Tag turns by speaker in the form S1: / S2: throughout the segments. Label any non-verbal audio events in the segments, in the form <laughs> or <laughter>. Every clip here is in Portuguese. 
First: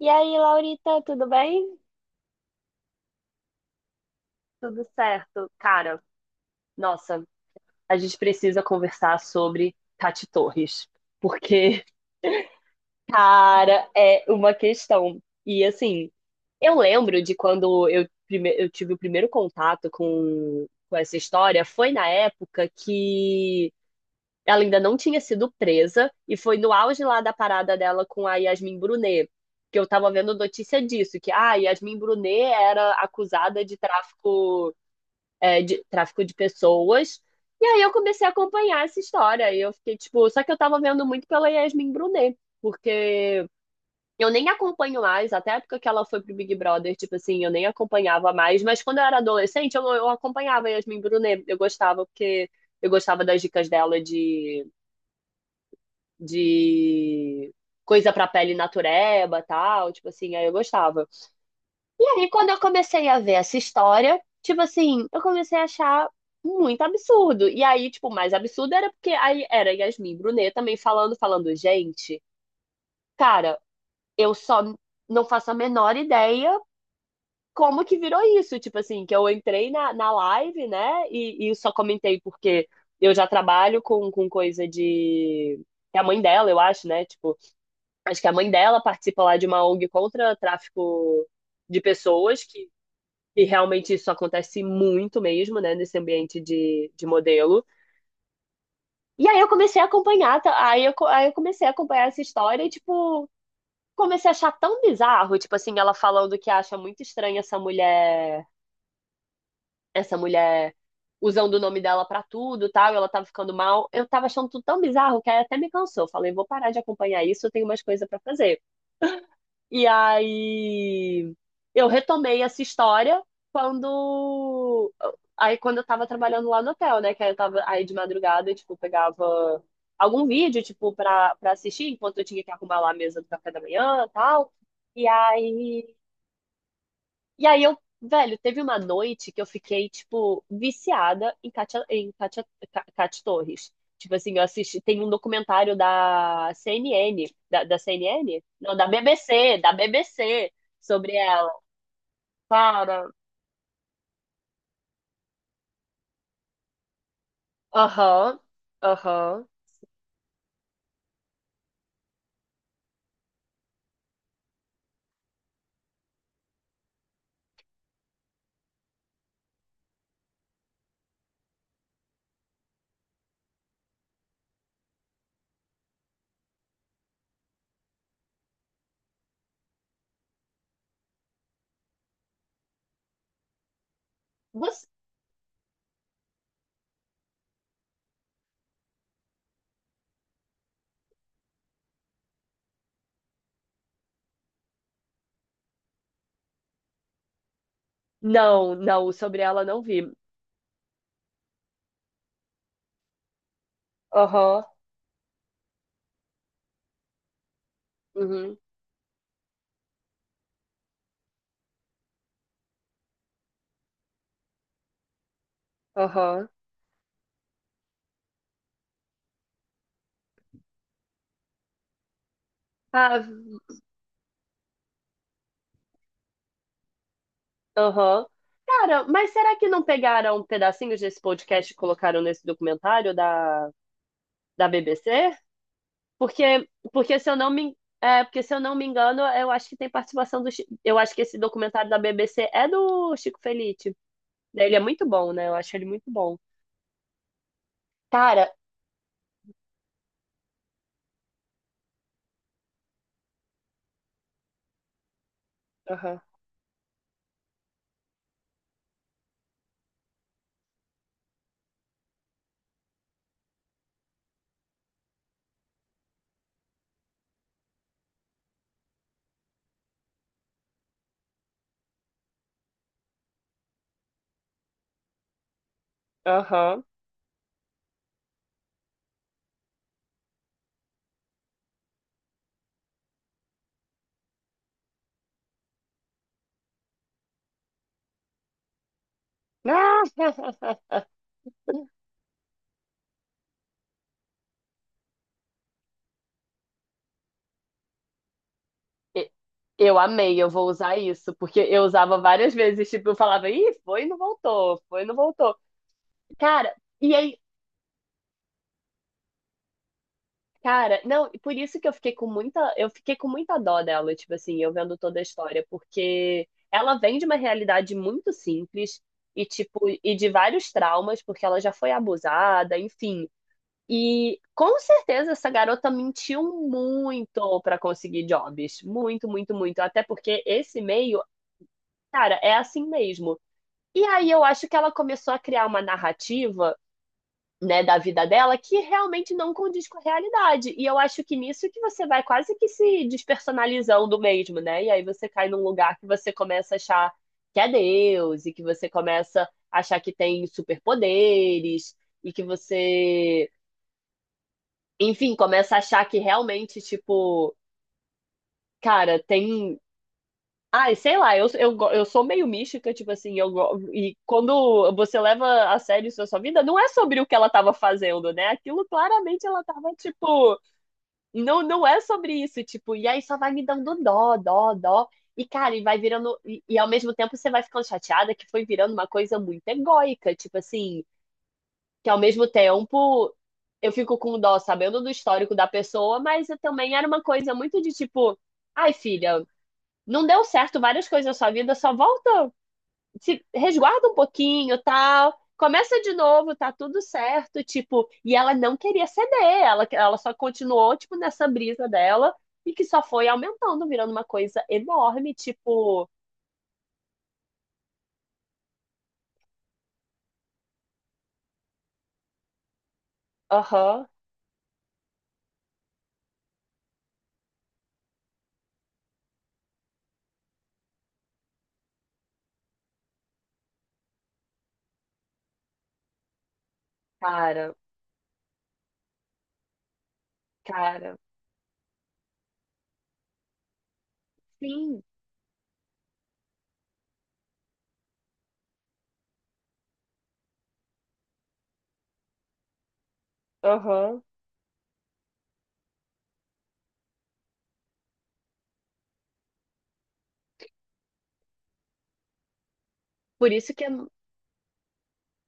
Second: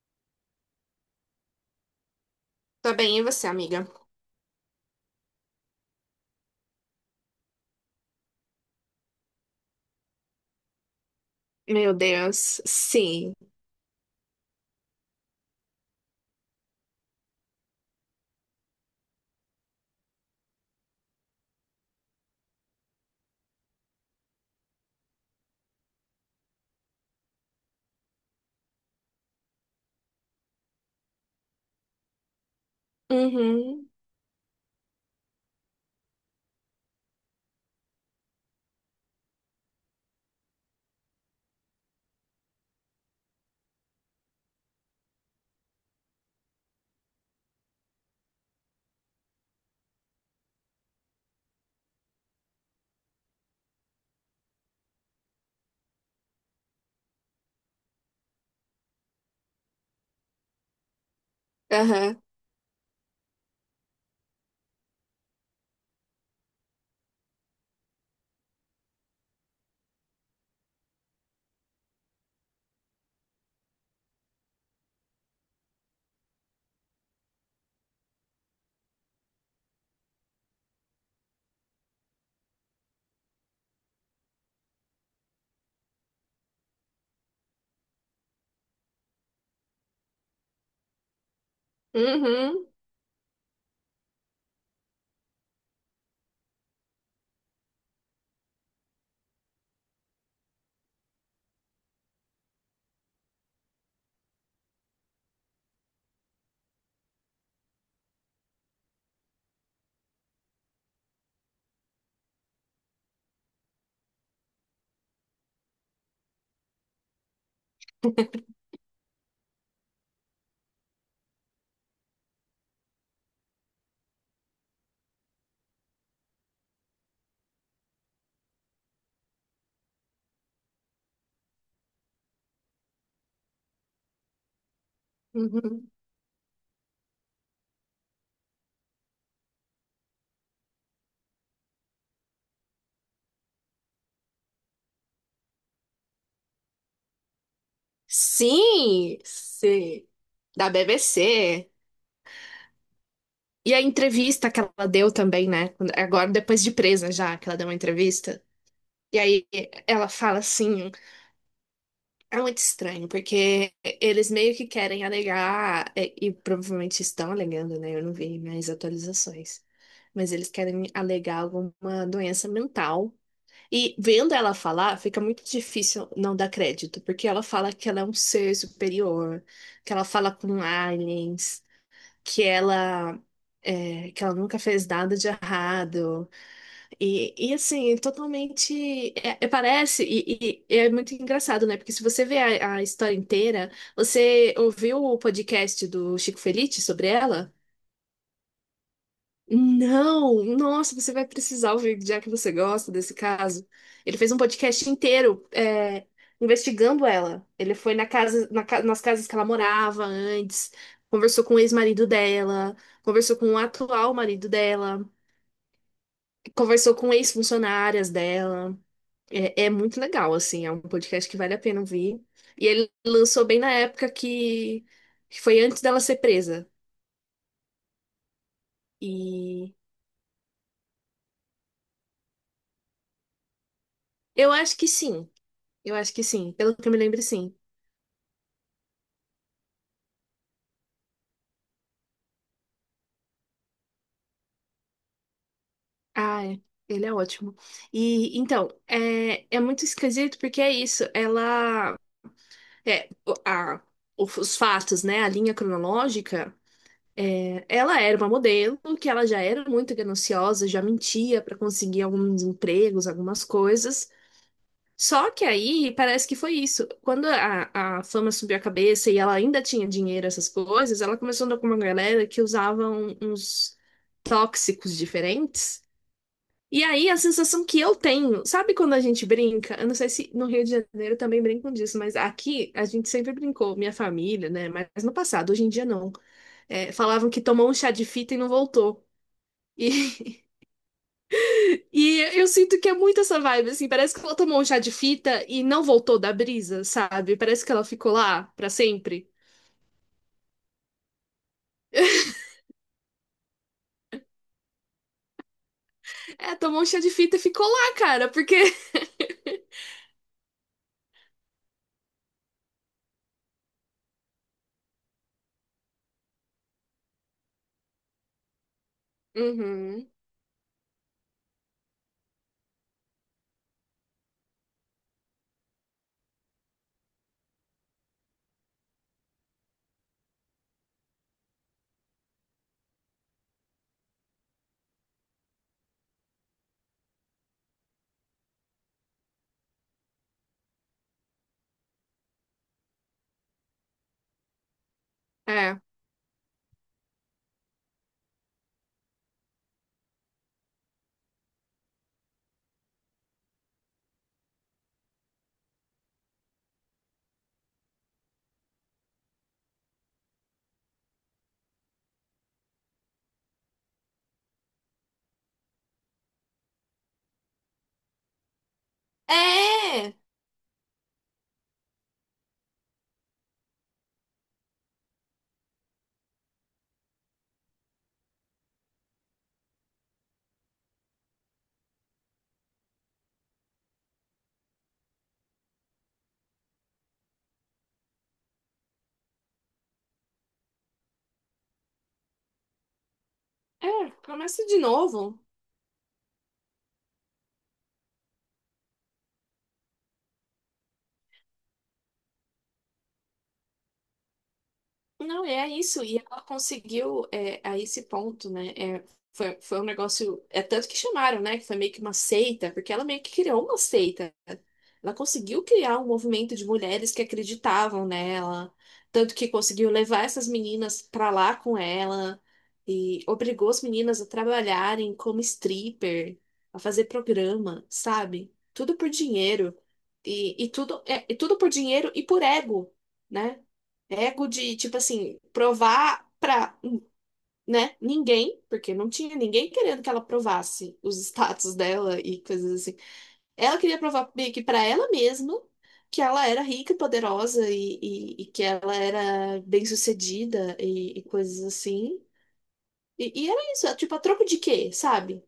S1: E aí, Laurita, tudo bem?
S2: Tá bem, e você, amiga?
S1: Tudo certo. Cara, nossa, a gente precisa conversar sobre Tati Torres, porque,
S2: Meu Deus, sim.
S1: cara, é uma questão. E assim, eu lembro de quando eu tive o primeiro contato com essa história, foi na época que ela ainda não tinha sido presa, e foi no auge lá da parada dela com a Yasmin Brunet. Que eu tava vendo notícia disso, que a Yasmin Brunet era acusada de
S2: Uhum,
S1: tráfico de pessoas. E aí eu comecei a acompanhar essa história. E eu fiquei, tipo, só que eu tava vendo muito pela Yasmin Brunet, porque eu nem acompanho mais, até a época que ela foi pro Big Brother, tipo assim, eu nem acompanhava mais, mas quando eu era adolescente, eu acompanhava a Yasmin Brunet. Eu gostava, porque eu gostava das dicas dela de coisa pra pele natureba, e tal, tipo assim, aí eu gostava.
S2: aham,
S1: E quando eu comecei a ver essa história, tipo assim, eu comecei a achar muito absurdo. E aí, tipo, o mais absurdo era porque aí era Yasmin Brunet também falando, falando, gente, cara, eu só não faço a menor ideia como que virou isso. Tipo assim, que eu entrei na live, né? E só comentei porque eu já trabalho com coisa de. É a mãe dela, eu acho, né? Tipo, acho que a mãe dela participa lá de uma ONG contra tráfico de pessoas
S2: uhum,
S1: que e realmente isso acontece muito mesmo, né, nesse ambiente de modelo. E aí eu comecei a acompanhar, tá? Aí eu comecei a acompanhar essa história e, tipo, comecei a achar tão bizarro, tipo assim, ela falando que acha muito estranha essa mulher usando o nome dela pra tudo, tal, e ela tava ficando mal. Eu tava achando tudo tão bizarro que aí até me cansou. Falei, vou parar de acompanhar isso, eu tenho umas coisas pra fazer. E aí eu retomei essa história quando quando eu tava trabalhando lá no hotel, né? Que aí eu tava aí de madrugada, eu, tipo, pegava algum vídeo, tipo, pra, pra assistir enquanto eu tinha que arrumar lá a mesa do café da manhã e tal. E
S2: uhum.
S1: aí e aí eu, velho, teve uma noite que eu fiquei, tipo, viciada em Cátia Torres. Tipo assim, eu assisti, tem um documentário da CNN, da, da CNN? Não, da
S2: Sim, sim.
S1: BBC,
S2: Da
S1: sobre ela.
S2: BBC.
S1: Cara,
S2: E a entrevista que ela deu também, né? Agora, depois de presa já, que ela deu uma
S1: aham,
S2: entrevista. E
S1: aham.
S2: aí ela fala assim, é muito estranho, porque eles meio que querem alegar, e provavelmente estão alegando, né? Eu não vi mais atualizações. Mas eles querem alegar alguma doença mental. E vendo ela falar, fica muito difícil não dar crédito, porque ela fala que ela é um ser superior, que ela fala com aliens, que ela que ela nunca fez
S1: Você...
S2: nada de errado. E assim, totalmente parece, e é muito engraçado, né? Porque se você vê a história inteira, você ouviu o podcast do Chico Felitti sobre ela?
S1: Não, não, sobre ela não vi.
S2: Não, nossa, você vai precisar ouvir, já que você gosta desse caso. Ele fez um
S1: Aham,
S2: podcast inteiro, investigando ela. Ele foi na casa,
S1: uhum,
S2: na ca- nas casas que ela morava antes, conversou com o ex-marido dela, conversou com o atual marido dela,
S1: aham.
S2: conversou com ex-funcionárias dela. É muito legal, assim, é um podcast que vale a pena ouvir. E ele
S1: Ah,
S2: lançou bem na época que foi antes dela ser presa.
S1: aham. Cara, mas será que
S2: E
S1: não pegaram pedacinhos desse podcast e colocaram nesse documentário da,
S2: eu
S1: da
S2: acho que sim.
S1: BBC?
S2: Eu acho que sim,
S1: Porque,
S2: pelo que eu me
S1: porque
S2: lembro,
S1: se eu não
S2: sim.
S1: me, é, porque se eu não me engano, eu acho que tem participação do, eu acho que esse documentário da BBC é do Chico Felitti. Né, ele é muito bom, né? Eu acho ele muito bom.
S2: Ah, é. Ele é ótimo. E
S1: Cara,
S2: então, é muito esquisito porque é isso. Ela. É, o- a, os fatos, né? A linha
S1: aham,
S2: cronológica. Ela era uma modelo que ela já era muito gananciosa, já mentia para conseguir alguns empregos, algumas coisas. Só que aí parece que foi isso. Quando a fama subiu a cabeça e ela ainda tinha dinheiro, essas coisas, ela começou a andar com uma galera que usava uns tóxicos diferentes. E
S1: aham.
S2: aí, a sensação que eu tenho, sabe quando a gente brinca? Eu não sei se no Rio de Janeiro também brincam disso, mas aqui a gente sempre brincou, minha família, né? Mas no passado, hoje em dia não. É, falavam que tomou um chá de fita e não voltou.
S1: Ah!
S2: E,
S1: <laughs>
S2: <laughs> e eu sinto que é muito essa vibe, assim, parece que ela tomou um chá de fita e não voltou da brisa, sabe? Parece que ela ficou lá pra sempre.
S1: E- eu amei, eu vou usar isso, porque eu usava várias vezes, tipo, eu falava, ih, foi e não voltou, foi e não voltou.
S2: É,
S1: Cara,
S2: tomou um chá de
S1: e é
S2: fita e ficou lá, cara, porque. <laughs>
S1: Cara, não, e por isso que eu fiquei com muita, eu fiquei com muita dó dela, tipo assim, eu vendo toda a história, porque ela vem de uma realidade muito simples e tipo,
S2: Uhum,
S1: e de vários traumas, porque ela já foi abusada, enfim. E com certeza essa garota mentiu muito pra conseguir jobs, muito, muito, muito, até porque esse meio, cara, é assim mesmo. E aí eu acho que ela começou a criar uma narrativa, né, da vida dela que realmente não condiz com a realidade. E eu acho que nisso que você vai quase que se despersonalizando mesmo, né? E aí você cai num
S2: é.
S1: lugar que você começa a achar que é Deus e que você começa a achar que tem superpoderes e que você, enfim, começa a achar que realmente, tipo, cara, tem ai, sei lá, eu sou meio mística, tipo assim, e quando você leva a sério isso na sua vida, não é sobre o que ela estava fazendo, né? Aquilo claramente ela tava,
S2: É!
S1: tipo, não é sobre isso, tipo, e aí só vai me dando dó, dó, dó. E, cara, e vai virando, e ao mesmo tempo você vai ficando chateada que foi virando uma coisa muito egóica, tipo assim, que ao mesmo tempo eu fico com dó sabendo do histórico da pessoa, mas eu também era uma coisa muito de tipo, ai, filha, não deu certo várias coisas na sua vida, só volta, se resguarda
S2: É,
S1: um
S2: começa de
S1: pouquinho, tal.
S2: novo.
S1: Começa de novo, tá tudo certo, tipo, e ela não queria ceder, ela só continuou, tipo, nessa brisa dela, e que só foi aumentando, virando uma coisa enorme,
S2: Não, é isso.
S1: tipo,
S2: E ela conseguiu a esse ponto, né? É, foi um negócio. É tanto que chamaram, né? Que foi meio que uma seita, porque ela meio que criou uma
S1: aham,
S2: seita. Ela conseguiu criar um movimento de mulheres que acreditavam nela. Tanto que conseguiu levar essas meninas pra lá com ela. E obrigou as meninas a trabalharem como stripper, a fazer
S1: cara,
S2: programa, sabe? Tudo por dinheiro. E, e tudo,
S1: cara,
S2: é, e tudo por dinheiro e por ego. Né? Ego de, tipo
S1: sim,
S2: assim, provar pra, né, ninguém, porque não tinha ninguém querendo que ela provasse os status dela e coisas assim. Ela queria
S1: aham.
S2: provar meio que pra ela mesma que ela era rica e poderosa e que ela era bem-sucedida e coisas assim. E
S1: Por
S2: era
S1: isso que
S2: isso,
S1: é
S2: é tipo, a troco de quê, sabe?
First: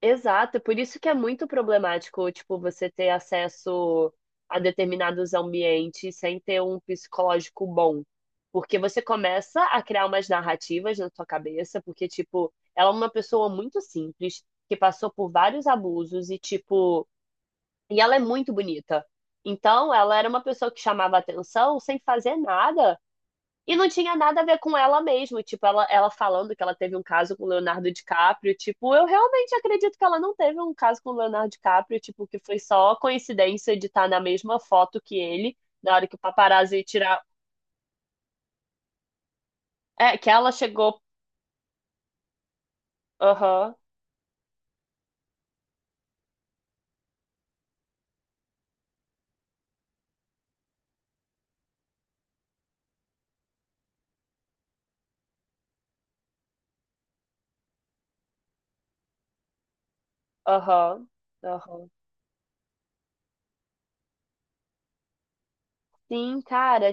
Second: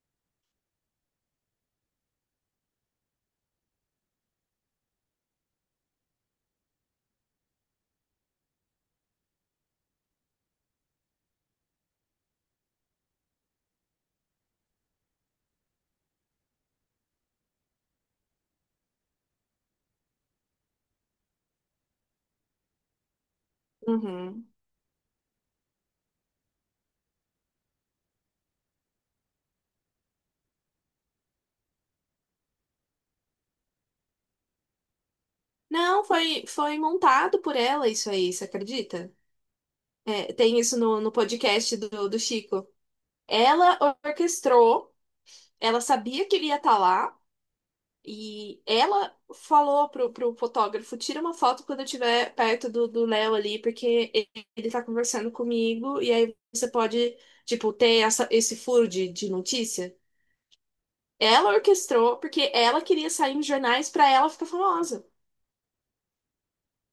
S1: Exato, por isso que é muito problemático, tipo, você ter acesso a determinados ambientes sem ter um psicológico bom. Porque você começa a criar umas narrativas na sua cabeça, porque, tipo, ela é uma pessoa muito simples, que passou por vários abusos e, tipo, e ela é muito bonita. Então, ela era uma pessoa que chamava atenção sem fazer nada. E não tinha nada a
S2: Uhum.
S1: ver com ela mesmo. Tipo, ela falando que ela teve um caso com o Leonardo DiCaprio. Tipo, eu realmente acredito que ela não teve um caso com o Leonardo DiCaprio. Tipo, que foi só coincidência de estar na mesma foto que ele. Na
S2: Não,
S1: hora que o
S2: foi,
S1: paparazzi
S2: foi
S1: ia tirar.
S2: montado por ela isso aí, você acredita?
S1: É, que
S2: É,
S1: ela
S2: tem isso
S1: chegou.
S2: no podcast do Chico.
S1: Aham,
S2: Ela orquestrou. Ela sabia que ele ia estar lá e ela falou pro fotógrafo: tira uma foto quando eu estiver perto do Léo ali, porque ele tá conversando comigo e aí você pode, tipo, ter essa, esse furo de notícia.
S1: aham,
S2: Ela
S1: aham.
S2: orquestrou porque ela queria sair nos jornais pra ela ficar famosa.
S1: Sim, cara,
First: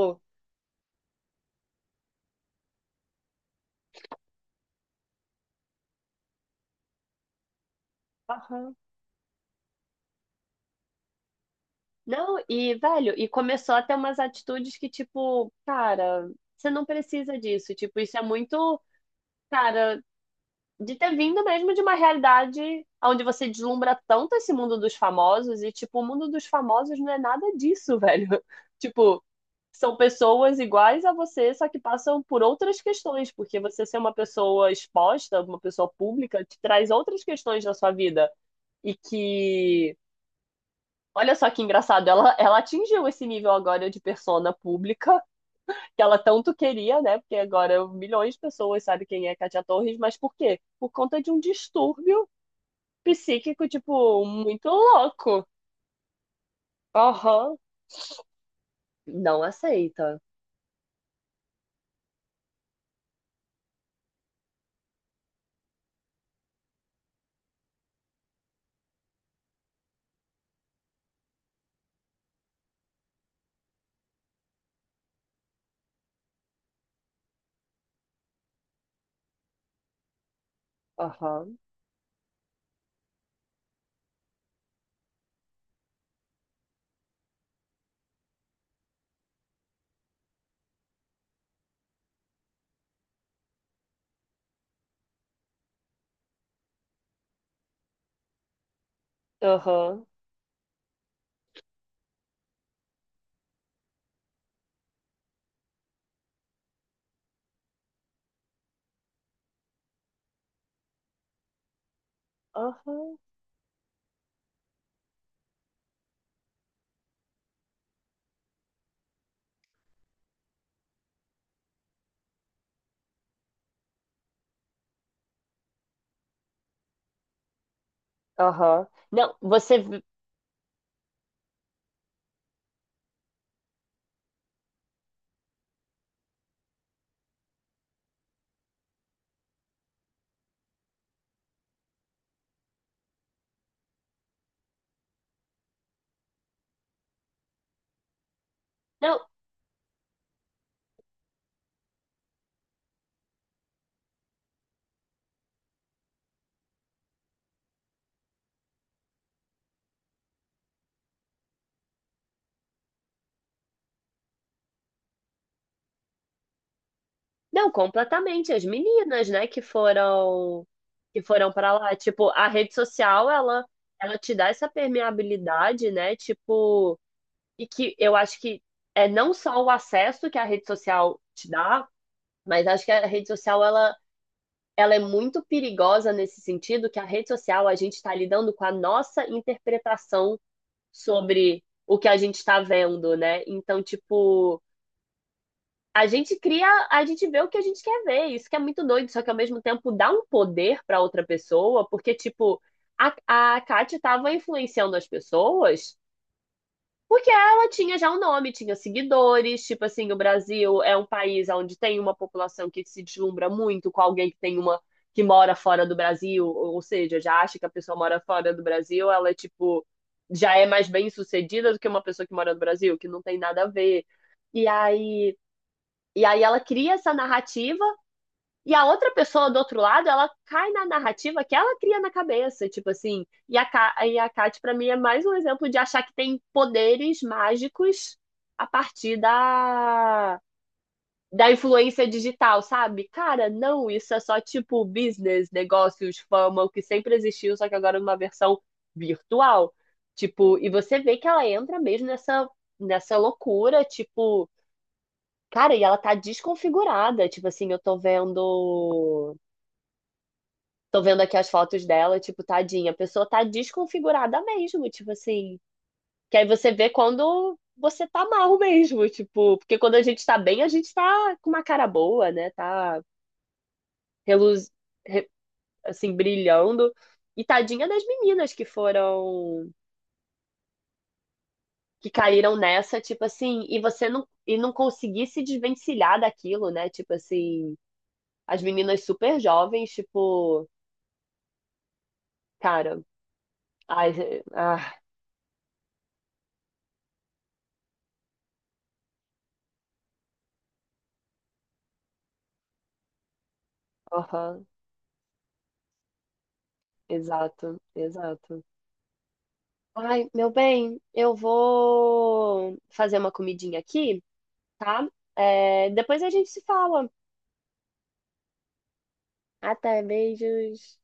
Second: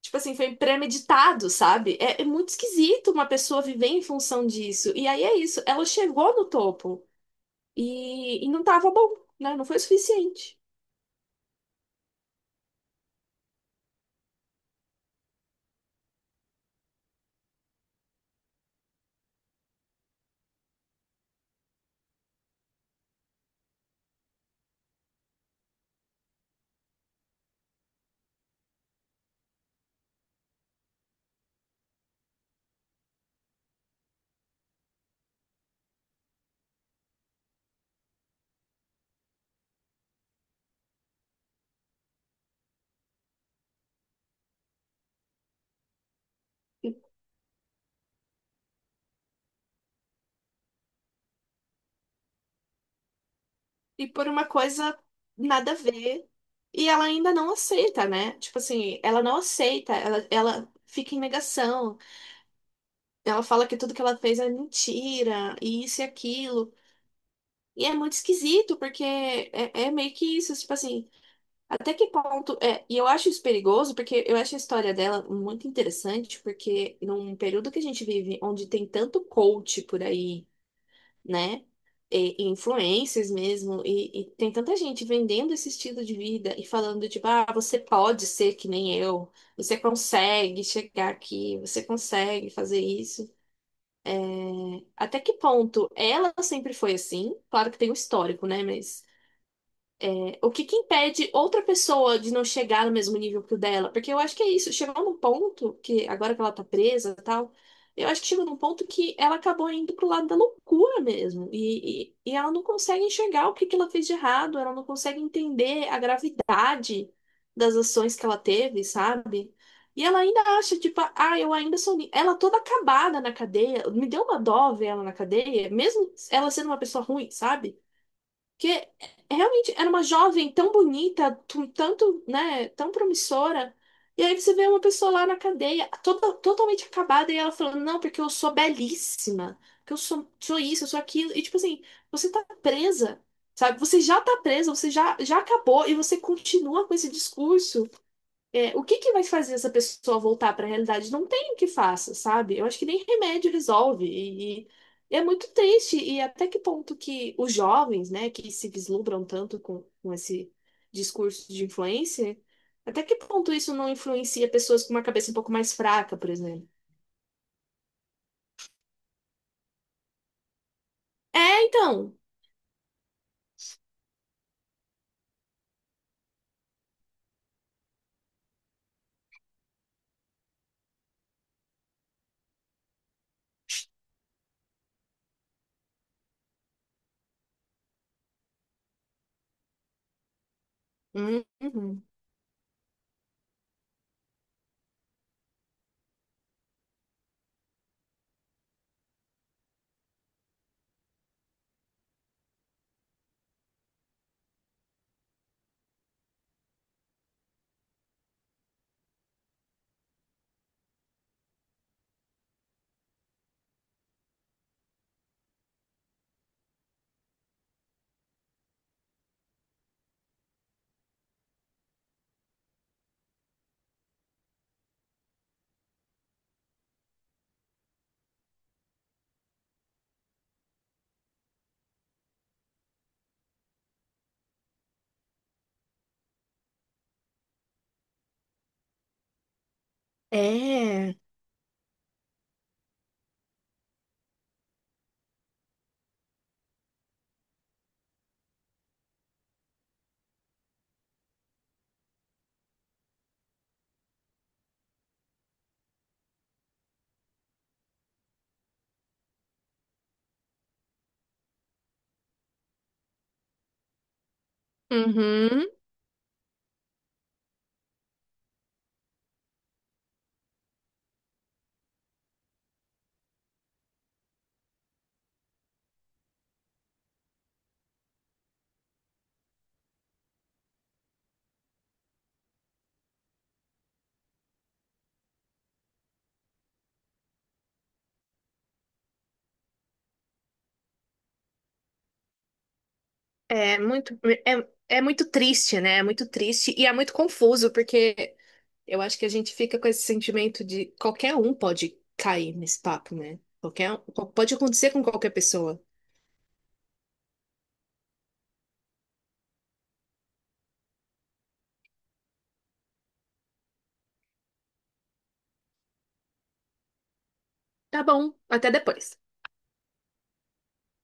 S2: Tipo assim, foi premeditado, sabe? É muito esquisito uma pessoa viver em função disso. E aí é isso, ela chegou no topo e não
S1: Aham.
S2: tava bom, né? Não foi o suficiente.
S1: Não, e, velho, e começou a ter umas atitudes que, tipo, cara, você não precisa disso. Tipo, isso é muito. Cara, de ter vindo mesmo de uma realidade onde você deslumbra tanto esse mundo dos famosos e, tipo, o mundo dos famosos não é nada disso, velho. <laughs> Tipo, são pessoas iguais a você, só que passam por outras questões, porque você ser uma pessoa exposta, uma pessoa pública, te traz outras questões na sua vida. E que. Olha só que engraçado, ela atingiu esse nível agora de persona pública que ela tanto queria, né? Porque agora milhões de pessoas sabem quem é Katia Torres, mas por quê? Por conta de um distúrbio psíquico,
S2: E
S1: tipo,
S2: por uma
S1: muito
S2: coisa
S1: louco.
S2: nada a ver. E ela ainda não
S1: Aham.
S2: aceita, né? Tipo assim, ela não
S1: Não
S2: aceita,
S1: aceita.
S2: ela fica em negação. Ela fala que tudo que ela fez é mentira, e isso e aquilo. E é muito esquisito, porque é meio que isso, tipo assim, até que ponto. É, e eu acho isso perigoso, porque eu acho a história dela muito interessante, porque num período que a gente vive, onde tem tanto coach por aí,
S1: Aham.
S2: né? E influencers mesmo, e tem tanta gente vendendo esse estilo de vida e falando, tipo, ah, você pode ser que nem eu, você consegue chegar aqui, você consegue fazer isso. Até que ponto ela sempre foi assim? Claro que tem um histórico, né? Mas
S1: Aham.
S2: o que que impede outra pessoa de não chegar no mesmo nível que o dela? Porque eu acho que é isso, chegou num ponto que, agora que ela tá presa e tal, eu acho que chegou num ponto que ela acabou indo pro lado da loucura mesmo. E ela não consegue
S1: Aham.
S2: enxergar o que que ela fez de errado, ela não consegue entender a gravidade das ações que ela teve, sabe? E ela ainda acha, tipo, ah, eu ainda sou. Ela toda acabada na cadeia, me deu uma dó ver ela na cadeia, mesmo ela sendo uma pessoa ruim, sabe?
S1: Aham.
S2: Que realmente era uma jovem tão bonita, tanto, né, tão promissora. E aí você vê uma pessoa lá na cadeia, toda, totalmente acabada, e ela falando, não, porque eu sou belíssima, que eu sou isso, eu sou aquilo. E tipo assim, você tá presa, sabe? Você já tá presa, você já acabou, e você continua com esse discurso. É, o que que
S1: Não,
S2: vai fazer essa pessoa voltar para a realidade? Não tem o que faça, sabe? Eu acho que nem remédio resolve. E é muito triste. E até que ponto que os jovens, né, que se vislumbram tanto com esse discurso de influência, até que ponto isso não influencia pessoas com uma cabeça um pouco mais fraca, por exemplo?
S1: não, completamente. As meninas, né, que foram. Que foram
S2: É,
S1: pra lá.
S2: então.
S1: Tipo, a rede social, ela te dá essa permeabilidade, né? Tipo. E que eu acho que é não só o acesso que a rede social te dá, mas acho que a rede social, ela é muito perigosa nesse sentido que a rede social a gente está lidando com a nossa interpretação sobre o
S2: Uhum.
S1: que a gente está vendo, né? Então, tipo, a gente cria, a gente vê o que a gente quer ver, isso que é muito doido, só que ao mesmo tempo dá um poder para outra pessoa, porque, tipo, a, a Kátia estava influenciando as pessoas porque ela tinha já um nome, tinha seguidores, tipo assim, o Brasil é um país onde tem uma população que se deslumbra muito com alguém que tem uma que mora fora do Brasil, ou seja, já acha que a pessoa mora fora do Brasil, ela é tipo já é mais bem-sucedida do que uma pessoa que mora no Brasil, que não tem nada a ver. E aí, ela cria essa narrativa e a outra pessoa do outro lado, ela cai na narrativa que ela cria na cabeça, tipo assim. E a Kat, pra mim, é mais um exemplo de achar que tem poderes mágicos a partir da,
S2: É,
S1: da influência digital, sabe? Cara, não, isso é só tipo business, negócios, fama, o que sempre existiu, só que agora numa versão virtual. Tipo, e você vê que ela entra mesmo nessa loucura, tipo. Cara, e ela tá desconfigurada. Tipo assim, eu tô vendo aqui as fotos dela, tipo, tadinha. A pessoa tá desconfigurada mesmo, tipo assim.
S2: uhum.
S1: Que aí você vê quando você tá mal mesmo, tipo. Porque quando a gente tá bem, a gente tá com uma cara boa, né? Tá reluz... re- assim, brilhando. E tadinha das meninas que foram. Que caíram nessa, tipo assim. E você não. E não conseguir se desvencilhar daquilo, né? Tipo assim. As meninas super jovens, tipo. Cara.
S2: É
S1: Ai,
S2: muito, é,
S1: ah,
S2: é muito triste, né? É muito triste e é muito confuso, porque eu acho que a gente fica com esse sentimento de qualquer um pode cair nesse papo, né? Pode
S1: aham,
S2: acontecer com qualquer pessoa.
S1: exato, exato. Ai, meu bem, eu vou fazer uma comidinha aqui, tá? É, depois a gente se fala.
S2: Tá bom, até depois.
S1: Até, beijos.